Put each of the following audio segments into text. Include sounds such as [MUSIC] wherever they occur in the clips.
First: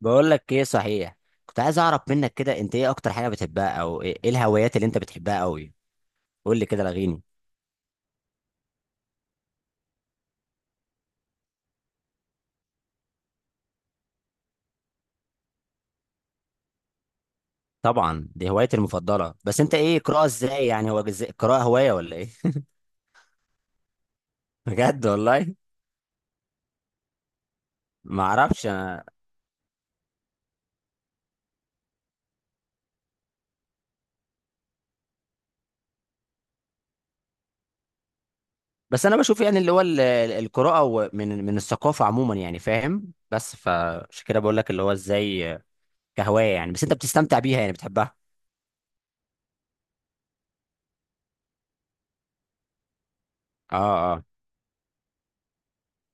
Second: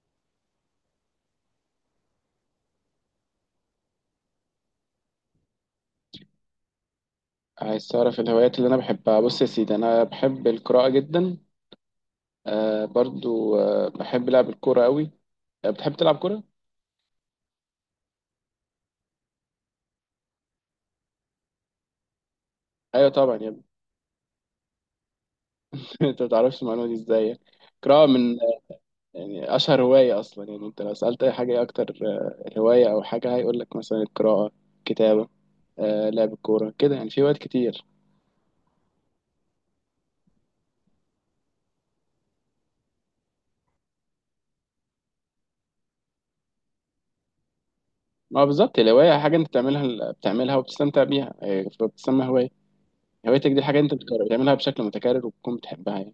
بقول لك ايه صحيح. كنت عايز اعرف منك كده، انت ايه اكتر حاجه بتحبها، او إيه الهوايات اللي انت بتحبها قوي؟ قول لي كده، لغيني. عايز تعرف الهوايات اللي انا بحبها؟ بص يا سيدي، انا بحب القراءة جدا. آه برضو، بحب لعب الكورة قوي. آه بتحب تلعب كورة؟ طبعا دي هوايتي المفضله. بس انت ايه، قراءه ازاي؟ يعني هو قراءه هوايه ولا ايه؟ ايوه طبعا يا ابني. [LAUGHS] بجد والله. [LAUGHS] انت ما تعرفش المعلومة دي ازاي؟ القراءة ما من اعرفش انا. يعني اشهر هواية اصلا. يعني انت لو سألت اي حاجة ايه اكتر هواية او حاجة، هيقول لك مثلا القراءة، كتابة، لعب الكورة كده. يعني في هوايات كتير. بس انا بشوف يعني اللي هو القراءه من الثقافه عموما، يعني فاهم؟ بس فعشان كده بقول لك، اللي هو ازاي كهوايه يعني. بس انت بتستمتع بيها يعني، بتحبها؟ ما هو بالظبط الهواية حاجة انت بتعملها وبتستمتع بيها، فبتسمى هواية. هوايتك دي اه حاجة انت اه. بتعملها بشكل متكرر وبتكون بتحبها يعني.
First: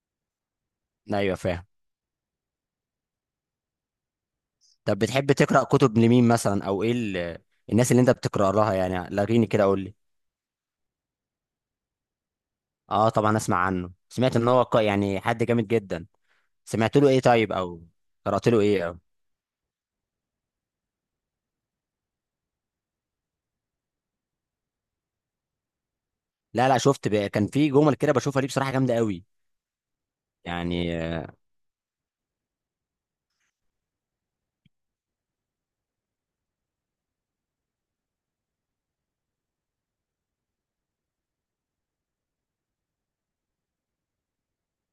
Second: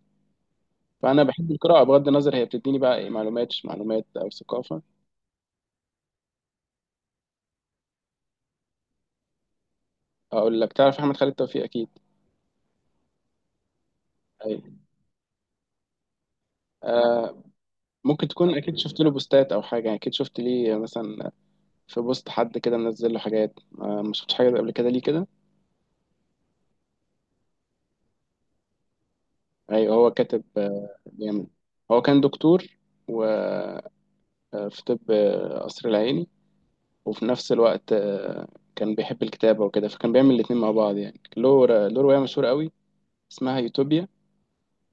فانا ايوه بحب فاهم. القراءه بغض النظر هي بتديني بقى ايه، معلومات مش معلومات او ثقافه. طب بتحب تقرا كتب لمين مثلا، او ايه الناس اللي انت بتقرا لها؟ يعني لغيني كده، قول لي. اقول لك، تعرف احمد خالد توفيق اكيد؟ اه طبعا، اسمع عنه، سمعت ان ايوه. هو يعني حد جامد جدا. سمعت له ايه آه. طيب، او. ممكن قرات تكون له اكيد ايه، او. شفت له بوستات او حاجه، يعني اكيد شفت ليه مثلا في بوست، حد كده منزل له حاجات. ما شفتش حاجه قبل كده ليه كده؟ لا لا، شفت. كان في جمل كده بشوفها ليه، بصراحه جامده قوي. ايوه، هو كاتب يعني جامد. هو كان دكتور وفي طب، قصر العيني، وفي نفس الوقت كان بيحب الكتابه وكده، فكان بيعمل الاتنين مع بعض. يعني له له روايه مشهوره قوي اسمها يوتوبيا.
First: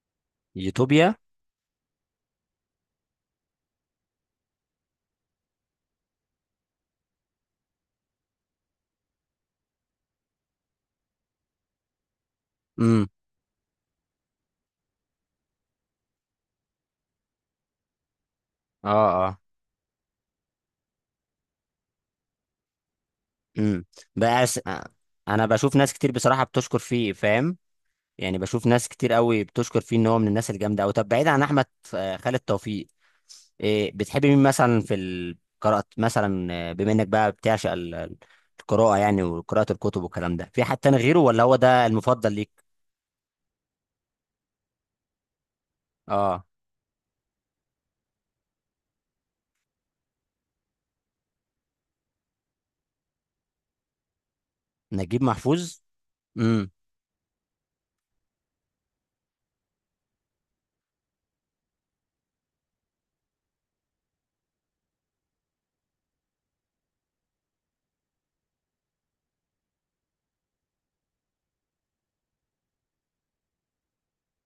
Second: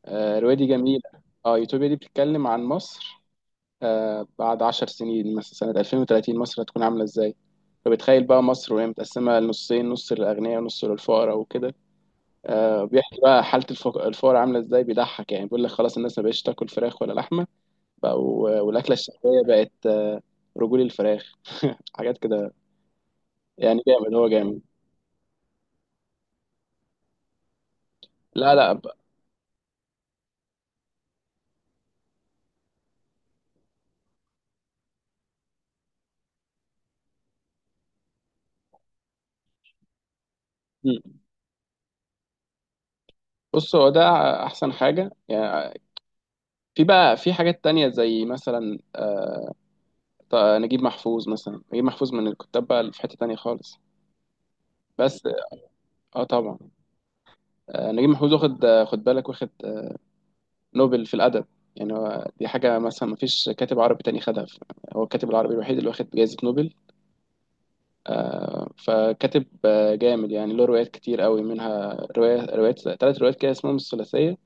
الرواية دي جميلة. يوتوبيا. اه، يوتوبيا دي بتتكلم عن مصر بعد 10 سنين، مثلا سنة 2030، مصر هتكون عاملة ازاي. فبتخيل بقى مصر وهي متقسمة لنصين، نص للأغنياء ونص للفقراء وكده. امم. بيحكي بقى حالة الفقراء عاملة ازاي، بيضحك يعني، بيقول لك خلاص الناس ما بقتش تاكل فراخ ولا لحمة، بقوا اه والأكلة اه. الشعبية بقت رجول الفراخ [LAUGHS] حاجات كده. يعني امم. جامد، هو بس جامد. انا بشوف ناس كتير بصراحه بتشكر فيه، فاهم؟ يعني لا بشوف لا، ناس كتير قوي بتشكر فيه ان هو من الناس الجامده قوي. طب بعيد عن احمد خالد توفيق، إيه بتحب مين مثلا في القراءة؟ مثلا بما انك بقى بتعشق القراءة يعني وقراءة الكتب والكلام ده، في حد تاني مم. غيره، ولا هو ده المفضل ليك؟ بص، هو ده احسن حاجه يعني. اه، في بقى في حاجات تانية زي مثلا طيب نجيب محفوظ، مثلا نجيب محفوظ، من الكتاب بقى اللي في حتة تانية خالص. بس نجيب محفوظ. اه طبعا. امم. نجيب محفوظ واخد خد بالك، واخد نوبل في الأدب. يعني هو دي حاجة مثلا، ما فيش كاتب عربي تاني خدها. هو الكاتب العربي الوحيد اللي واخد جائزة نوبل. فكاتب جامد يعني، له روايات كتير قوي، منها رواية روايات 3 روايات كده اسمهم الثلاثية.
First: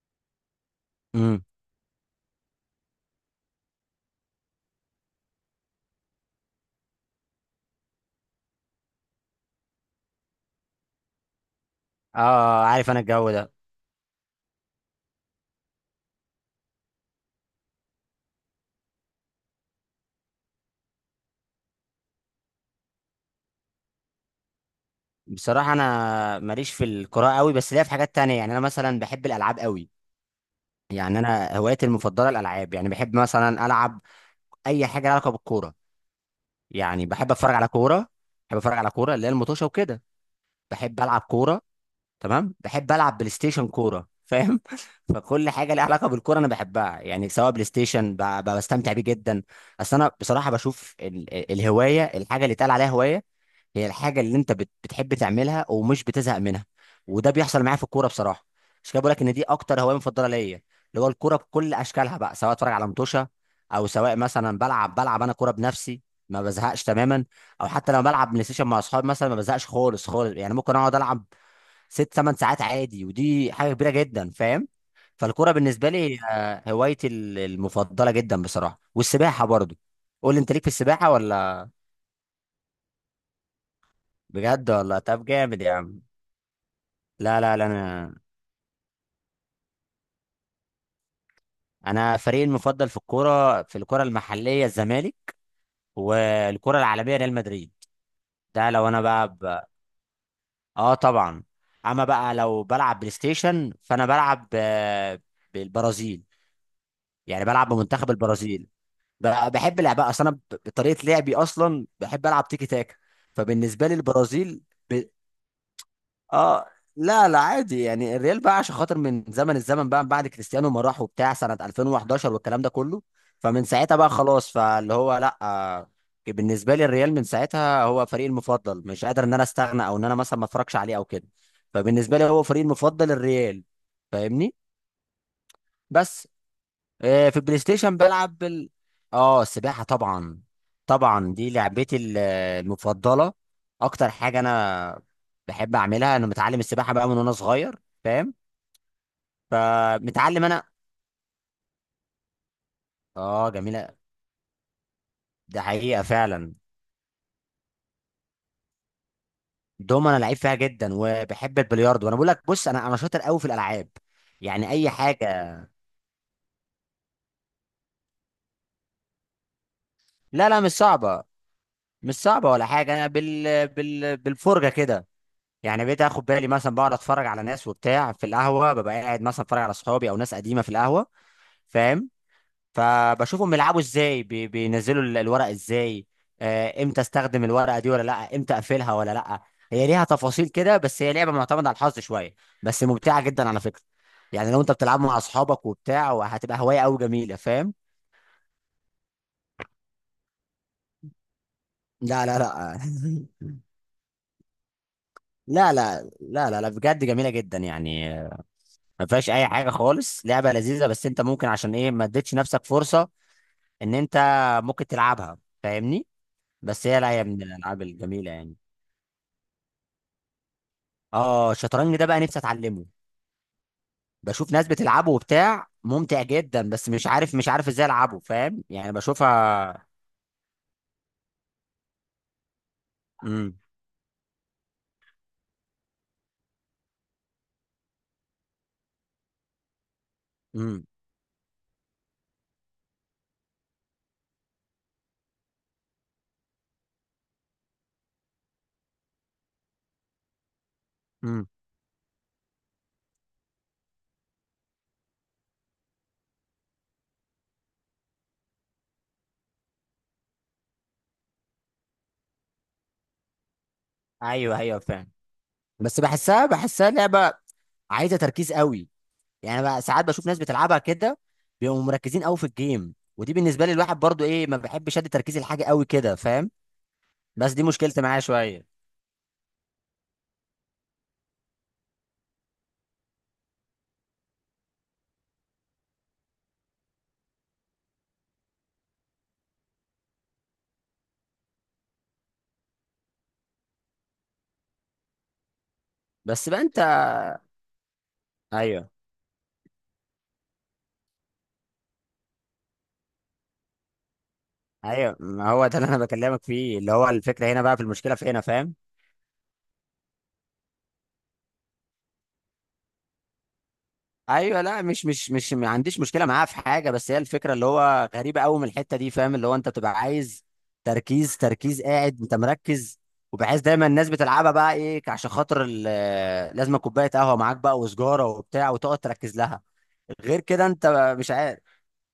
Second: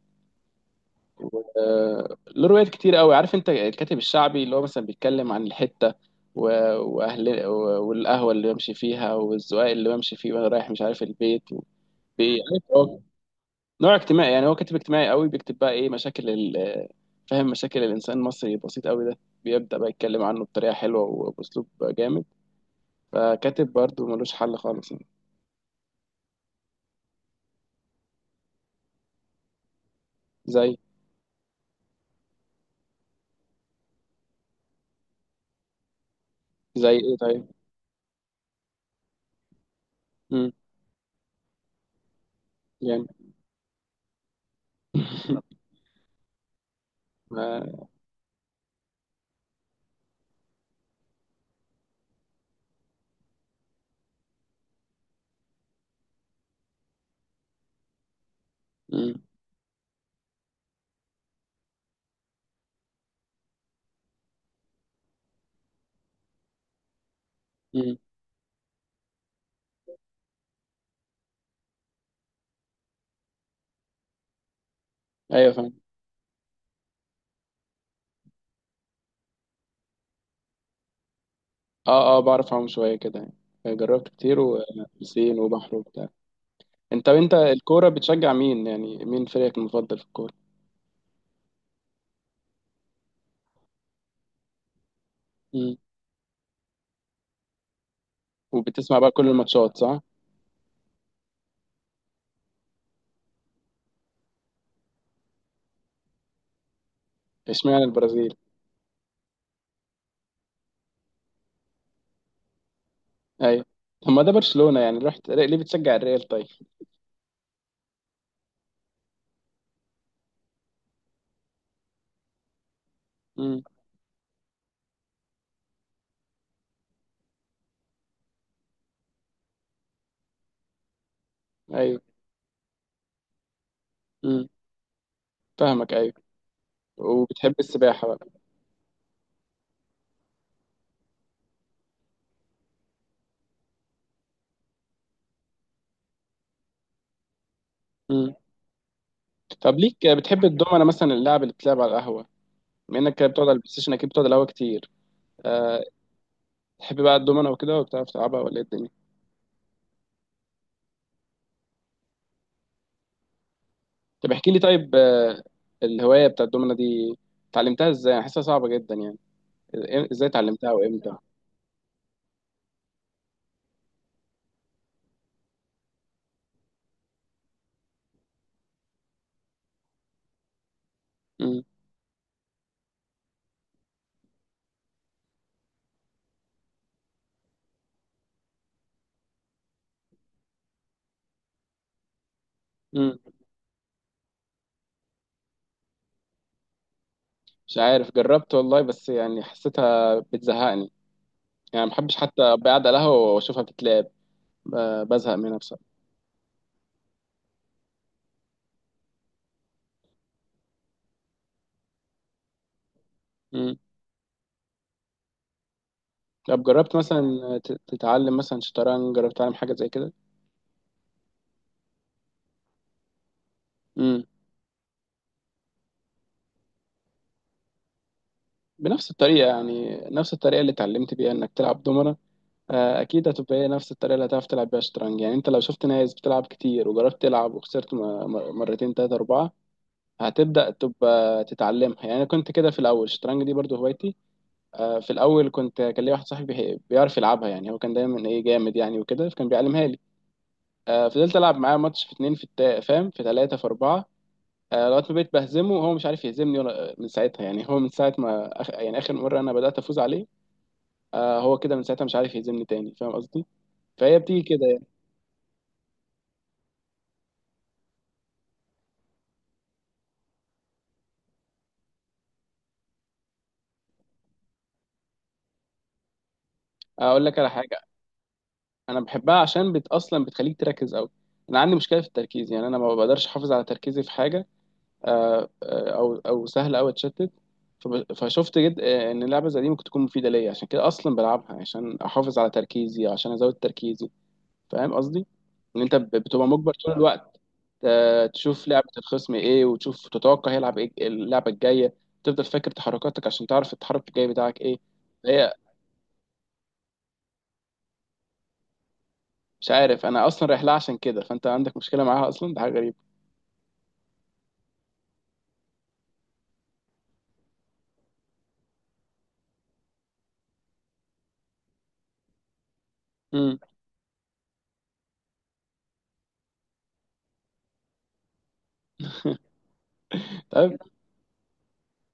امم. له روايات كتير قوي. عارف انت الكاتب الشعبي اللي هو مثلا بيتكلم عن الحتة واهل والقهوه اللي بمشي فيها، والزقاق اللي بمشي فيه، وانا رايح مش عارف البيت. عارف، اه، عارف هو انا الجو ده. نوع اجتماعي يعني، هو كاتب اجتماعي قوي، بيكتب بقى ايه، مشاكل فاهم، مشاكل الانسان المصري البسيط قوي ده. بيبدأ بقى يتكلم عنه بطريقة حلوة وبأسلوب جامد. فكاتب برضه ملوش حل خالص يعني. بصراحة انا ماليش في القراءة قوي، بس ليا في حاجات تانية. يعني انا مثلا بحب الالعاب قوي. زي يعني انا هوايتي المفضلة الالعاب. يعني بحب مثلا العب اي حاجة لها علاقة بالكورة. زي يعني ايه بحب طيب؟ اتفرج على كوره. بحب اتفرج على كوره، اللي هي المطوشه وكده. امم، بحب العب كوره. تمام، بحب جامد. العب بلاي ستيشن كوره، فاهم؟ [LAUGHS] فكل [LAUGHS] حاجه ليها علاقه بالكوره انا بحبها، يعني سواء بلاي ما- ستيشن بستمتع بيه جدا. اصل انا بصراحه بشوف الهوايه، الحاجه اللي اتقال عليها هوايه هي الحاجه اللي انت بتحب تعملها ومش بتزهق منها. وده بيحصل معايا في الكوره بصراحه. مش كده بقول مم. لك ان دي اكتر هوايه مفضله ليا، اللي هو الكوره بكل اشكالها بقى، سواء اتفرج على متوشه، او سواء مثلا بلعب انا كوره بنفسي. ما بزهقش تماما، او حتى مم. لما بلعب بلاي ستيشن مع اصحابي مثلا، ما بزهقش خالص خالص يعني. ممكن اقعد العب 6-8 ساعات عادي، ودي حاجه كبيره جدا، فاهم؟ فالكوره ايوه فاهم. بالنسبه لي هي هوايتي المفضله جدا بصراحه، والسباحه برضو. قول لي انت، ليك في السباحه ولا؟ اه اه، بعرف اعوم شوية كده يعني، جربت كتير، بجد ولا؟ طب وبسين جامد يا وبحر عم. وبتاع. انت، لا لا لا، الكورة انا بتشجع مين؟ يعني مين فريقك المفضل في الكورة؟ انا فريقي المفضل في الكوره المحليه الزمالك، مم. والكوره العالميه ريال مدريد. ده لو وبتسمع انا بقى كل بقى. الماتشات، صح؟ اه طبعا. اما بقى لو بلعب بلاي ستيشن فانا بلعب بالبرازيل. يعني بلعب اشمعنى بمنتخب البرازيل؟ البرازيل. بحب لعبها اصلا انا، بطريقه لعبي اصلا بحب العب تيكي تاكا، ايوه. فبالنسبه لي طب ما ده البرازيل. برشلونة، يعني ب... رحت ليه بتشجع الريال طيب؟ اه. لا لا، عادي يعني. الريال بقى عشان خاطر من زمن الزمن بقى، بعد كريستيانو ما راح وبتاع سنه 2011 والكلام ده كله، امم. فمن ساعتها بقى خلاص. فاللي هو لا بالنسبه لي الريال من ساعتها هو فريقي المفضل. مش قادر ان انا استغنى، او ان انا مثلا ما اتفرجش عليه او كده. ايوه. فبالنسبه لي هو فريقي المفضل، الريال. امم، فاهمني؟ فاهمك، ايوه. بس في وبتحب البلاي ستيشن السباحة بقى. بلعب اه، السباحة طبعا. طبعا دي لعبتي المفضلة، اكتر حاجة انا بحب اعملها. انا متعلم السباحة بقى من وانا صغير، فاهم؟ امم. طب ليك بتحب فمتعلم انا. الدومنة مثلا، اللعب اللي بتلعب على القهوة؟ بما انك بتقعد اه على البلاي ستيشن، جميلة. اكيد بتقعد على القهوة كتير. ده أه. حقيقة فعلا. تحب بقى الدومنة وكده وبتعرف تلعبها ولا ايه الدنيا؟ دوم انا لعيب فيها جدا، وبحب البلياردو. وانا بقول لك، بص، انا شاطر قوي في الالعاب. طب احكي لي يعني اي طيب، حاجة. الهواية بتاع الدومنة دي اتعلمتها ازاي؟ أنا حاسسها صعبة جدا يعني. ازاي لا لا، اتعلمتها مش وامتى؟ صعبة. مش صعبة ولا حاجة. انا بالفرجة كده. يعني بقيت اخد بالي مثلا، بقعد اتفرج على ناس وبتاع في القهوه، ببقى قاعد مثلا اتفرج على صحابي او ناس قديمه في القهوه، امم. فاهم؟ فبشوفهم بيلعبوا ازاي، بينزلوا الورق ازاي، امتى استخدم الورقه دي ولا لا، امتى اقفلها ولا لا. هي ليها تفاصيل كده، بس هي لعبه معتمده على الحظ شويه، بس امم. ممتعه جدا على فكره. يعني لو انت بتلعب مع اصحابك وبتاع، وهتبقى هوايه قوي جميله، فاهم؟ مش عارف، جربت والله، بس يعني حسيتها بتزهقني. يعني ما بحبش لا لا حتى أبقى لا قاعد على القهوة [LAUGHS] واشوفها بتتلعب. بزهق منها لا بصراحة. لا لا لا لا، بجد جميله جدا يعني. ما فيهاش اي حاجه خالص، لعبه لذيذه. بس انت ممكن عشان ايه ما اديتش نفسك فرصه مم. ان انت ممكن تلعبها، فاهمني؟ طب بس جربت هي، لا، مثلا هي من الالعاب الجميله تتعلم يعني. مثلا شطرنج؟ جربت تتعلم حاجة زي كده؟ اه، الشطرنج ده بقى نفسي اتعلمه. مم. بشوف ناس بتلعبه وبتاع، ممتع جدا، بس مش عارف ازاي العبه، فاهم؟ يعني بنفس الطريقة، بشوفها. يعني نفس الطريقة اللي اتعلمت بيها انك تلعب دومنة. اكيد هتبقى امم. هي نفس الطريقة اللي هتعرف تلعب بيها شطرنج. يعني انت لو شفت ناس بتلعب كتير وجربت تلعب وخسرت مرتين تلاتة اربعة، هتبدأ امم. تبقى تتعلمها. يعني انا كنت كده في الاول، الشطرنج دي برضو هوايتي. في الاول كان ليا واحد صاحبي بيعرف يلعبها، يعني هو كان دايما ايه، جامد يعني وكده، فكان بيعلمها لي. فضلت امم. العب معاه ماتش في اتنين في فاهم، في تلاتة في اربعة. لغايه ما بقيت بهزمه وهو مش عارف يهزمني، ولا من ساعتها، يعني هو من ساعه ما يعني اخر مره انا بدات افوز عليه، هو كده من ساعتها مش عارف يهزمني تاني، فاهم قصدي؟ فهي بتيجي ايوه كده ايوه يعني. فاهم. بس بحسها لعبه عايزه تركيز قوي. يعني بقى ساعات بشوف ناس بتلعبها كده بيبقوا مركزين قوي في الجيم، ودي بالنسبه لي، الواحد برضو ايه، ما بحبش ادي تركيزي لحاجه قوي كده، فاهم؟ اقول لك على بس دي حاجه، مشكلتي معاه شويه. انا بحبها عشان اصلا بتخليك تركز قوي. انا عندي مشكله في التركيز، يعني انا ما بقدرش احافظ على تركيزي في حاجه. او سهل قوي اتشتت. فشفت جد ان اللعبه زي دي ممكن تكون مفيده ليا، عشان كده اصلا بلعبها، عشان احافظ على تركيزي، عشان ازود تركيزي. فاهم قصدي؟ ان انت بتبقى بس بقى مجبر انت. طول الوقت تشوف لعبة ايوه الخصم ايه، وتشوف تتوقع هيلعب ايه اللعبة الجاية، تفضل فاكر تحركاتك عشان تعرف التحرك الجاي بتاعك ايه. ايوه، ما هي هو ده اللي انا بكلمك فيه، اللي هو الفكره هنا بقى، في المشكله في هنا، فاهم؟ مش عارف انا، اصلا رايح لها عشان كده، فانت عندك مشكلة معاها اصلا، ده حاجة غريبة. ايوه، لا، مش ما عنديش مشكله معاه في حاجه، بس هي الفكره اللي هو غريبه قوي من الحته دي، فاهم؟ اللي هو انت بتبقى عايز تركيز تركيز، قاعد انت مركز، امم. وبحيث دايما الناس بتلعبها بقى ايه عشان خاطر لازم كوبايه قهوه معاك بقى، وسجاره وبتاع، وتقعد تركز [LAUGHS] لها. غير كده طيب. انت مش عارف.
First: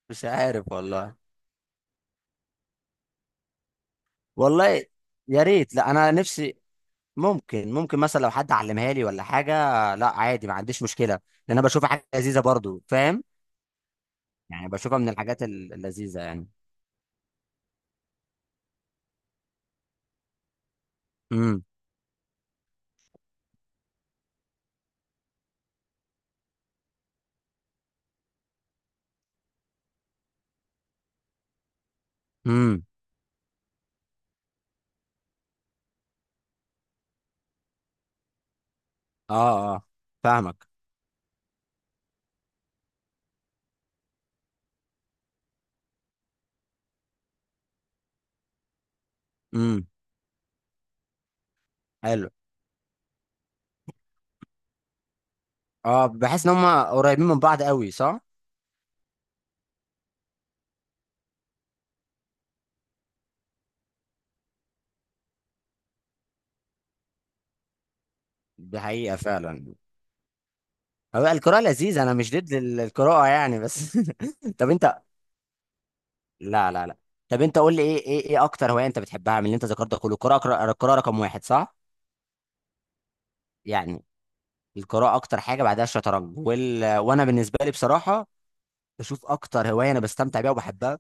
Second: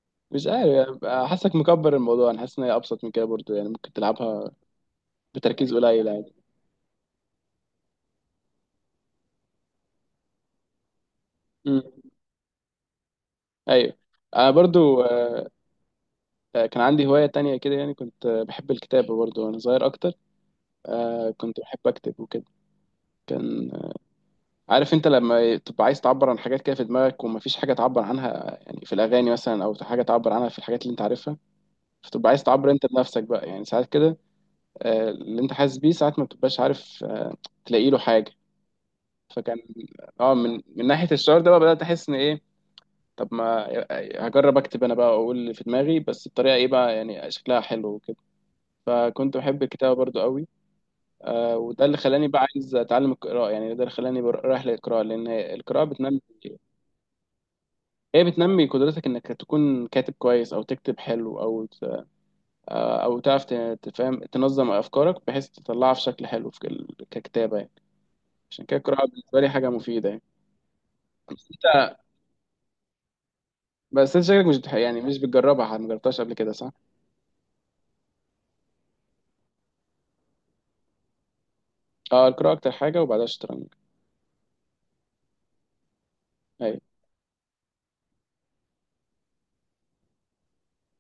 مش مش عارف عارف والله. حاسك مكبر الموضوع. انا حاسس ان هي ابسط من كده برضو، يعني ممكن تلعبها والله يا بتركيز ريت، لا قليل انا عادي. نفسي. ممكن مثلا لو حد علمها لي ولا حاجه. لا عادي، ما عنديش مشكله، لان انا امم. بشوفها حاجه لذيذه برضو، فاهم؟ ايوه. انا يعني بشوفها برضو من الحاجات اللذيذه يعني. كان عندي هواية تانية كده، يعني كنت بحب الكتابة برضو وانا صغير اكتر. كنت امم. بحب اكتب وكده. كان عارف انت لما تبقى عايز تعبر عن حاجات كده في دماغك، ومفيش حاجه تعبر عنها يعني، في الاغاني مثلا، او حاجه تعبر عنها في الحاجات اللي انت عارفها، فتبقى عايز تعبر امم. انت بنفسك بقى، يعني ساعات كده اللي انت حاسس بيه ساعات ما بتبقاش عارف تلاقي له حاجه. اه فكان اه، اه، فاهمك. من ناحيه الشعور ده بقى، بدات احس ان ايه، طب ما هجرب اكتب انا بقى واقول اللي في دماغي، بس بطريقه ايه بقى، يعني شكلها حلو وكده. فكنت بحب امم. الكتابه برضو قوي. وده اللي خلاني حلو. بقى عايز اتعلم القراءه، يعني ده اللي خلاني رايح للقراءه، لان القراءه اه، بتنمي. بحس ان هم قريبين من بعض قوي، صح؟ هي بتنمي قدرتك انك تكون كاتب كويس، او تكتب حلو، او تعرف تفهم، تنظم افكارك بحيث تطلعها في شكل حلو في ككتابه يعني. عشان كده دي القراءه حقيقه بالنسبه لي حاجه فعلا. مفيده يعني. هو القراءه انت لذيذه، انا مش ضد القراءه يعني، بس. [LAUGHS] بس انت شكلك مش طب يعني انت. مش بتجربها، ما جربتهاش قبل كده صح؟ لا لا لا. طب انت قول لي ايه اكتر هوايه انت بتحبها من اللي انت ذكرتها كله؟ القراءه، القراءه رقم واحد، صح؟ اه، القراءه اكتر حاجه، وبعدها الشطرنج. يعني القراءة أكتر حاجة، بعدها الشطرنج. ايوه. وأنا بالنسبة لي بصراحة بشوف أكتر هواية أنا بستمتع بيها وبحبها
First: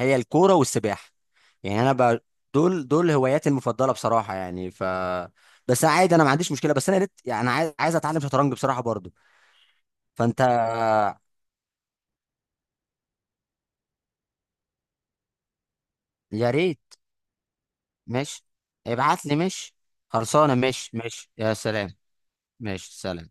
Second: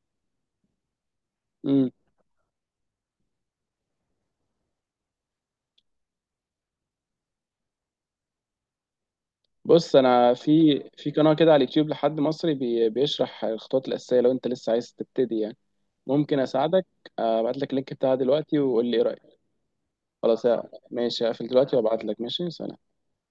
هي الكورة والسباحة. يعني امم. دول هواياتي المفضلة بصراحة يعني، ف. بس عادي، أنا ما عنديش مشكلة. بس أنا يعني أنا عايز أتعلم شطرنج بصراحة برضو، بص، انا فأنت. في في قناه كده على اليوتيوب لحد مصري بيشرح الخطوات الاساسيه، لو انت لسه عايز تبتدي يعني. ممكن يا ريت. اساعدك. ابعت لك اللينك بتاعها ماشي دلوقتي وقول لي ايه ابعت لي. رايك. ماشي، خلاص خلصانة. ماشي ماشي، ماشي هقفل يا دلوقتي سلام. وابعت لك. ماشي، سلام. ماشي سلام.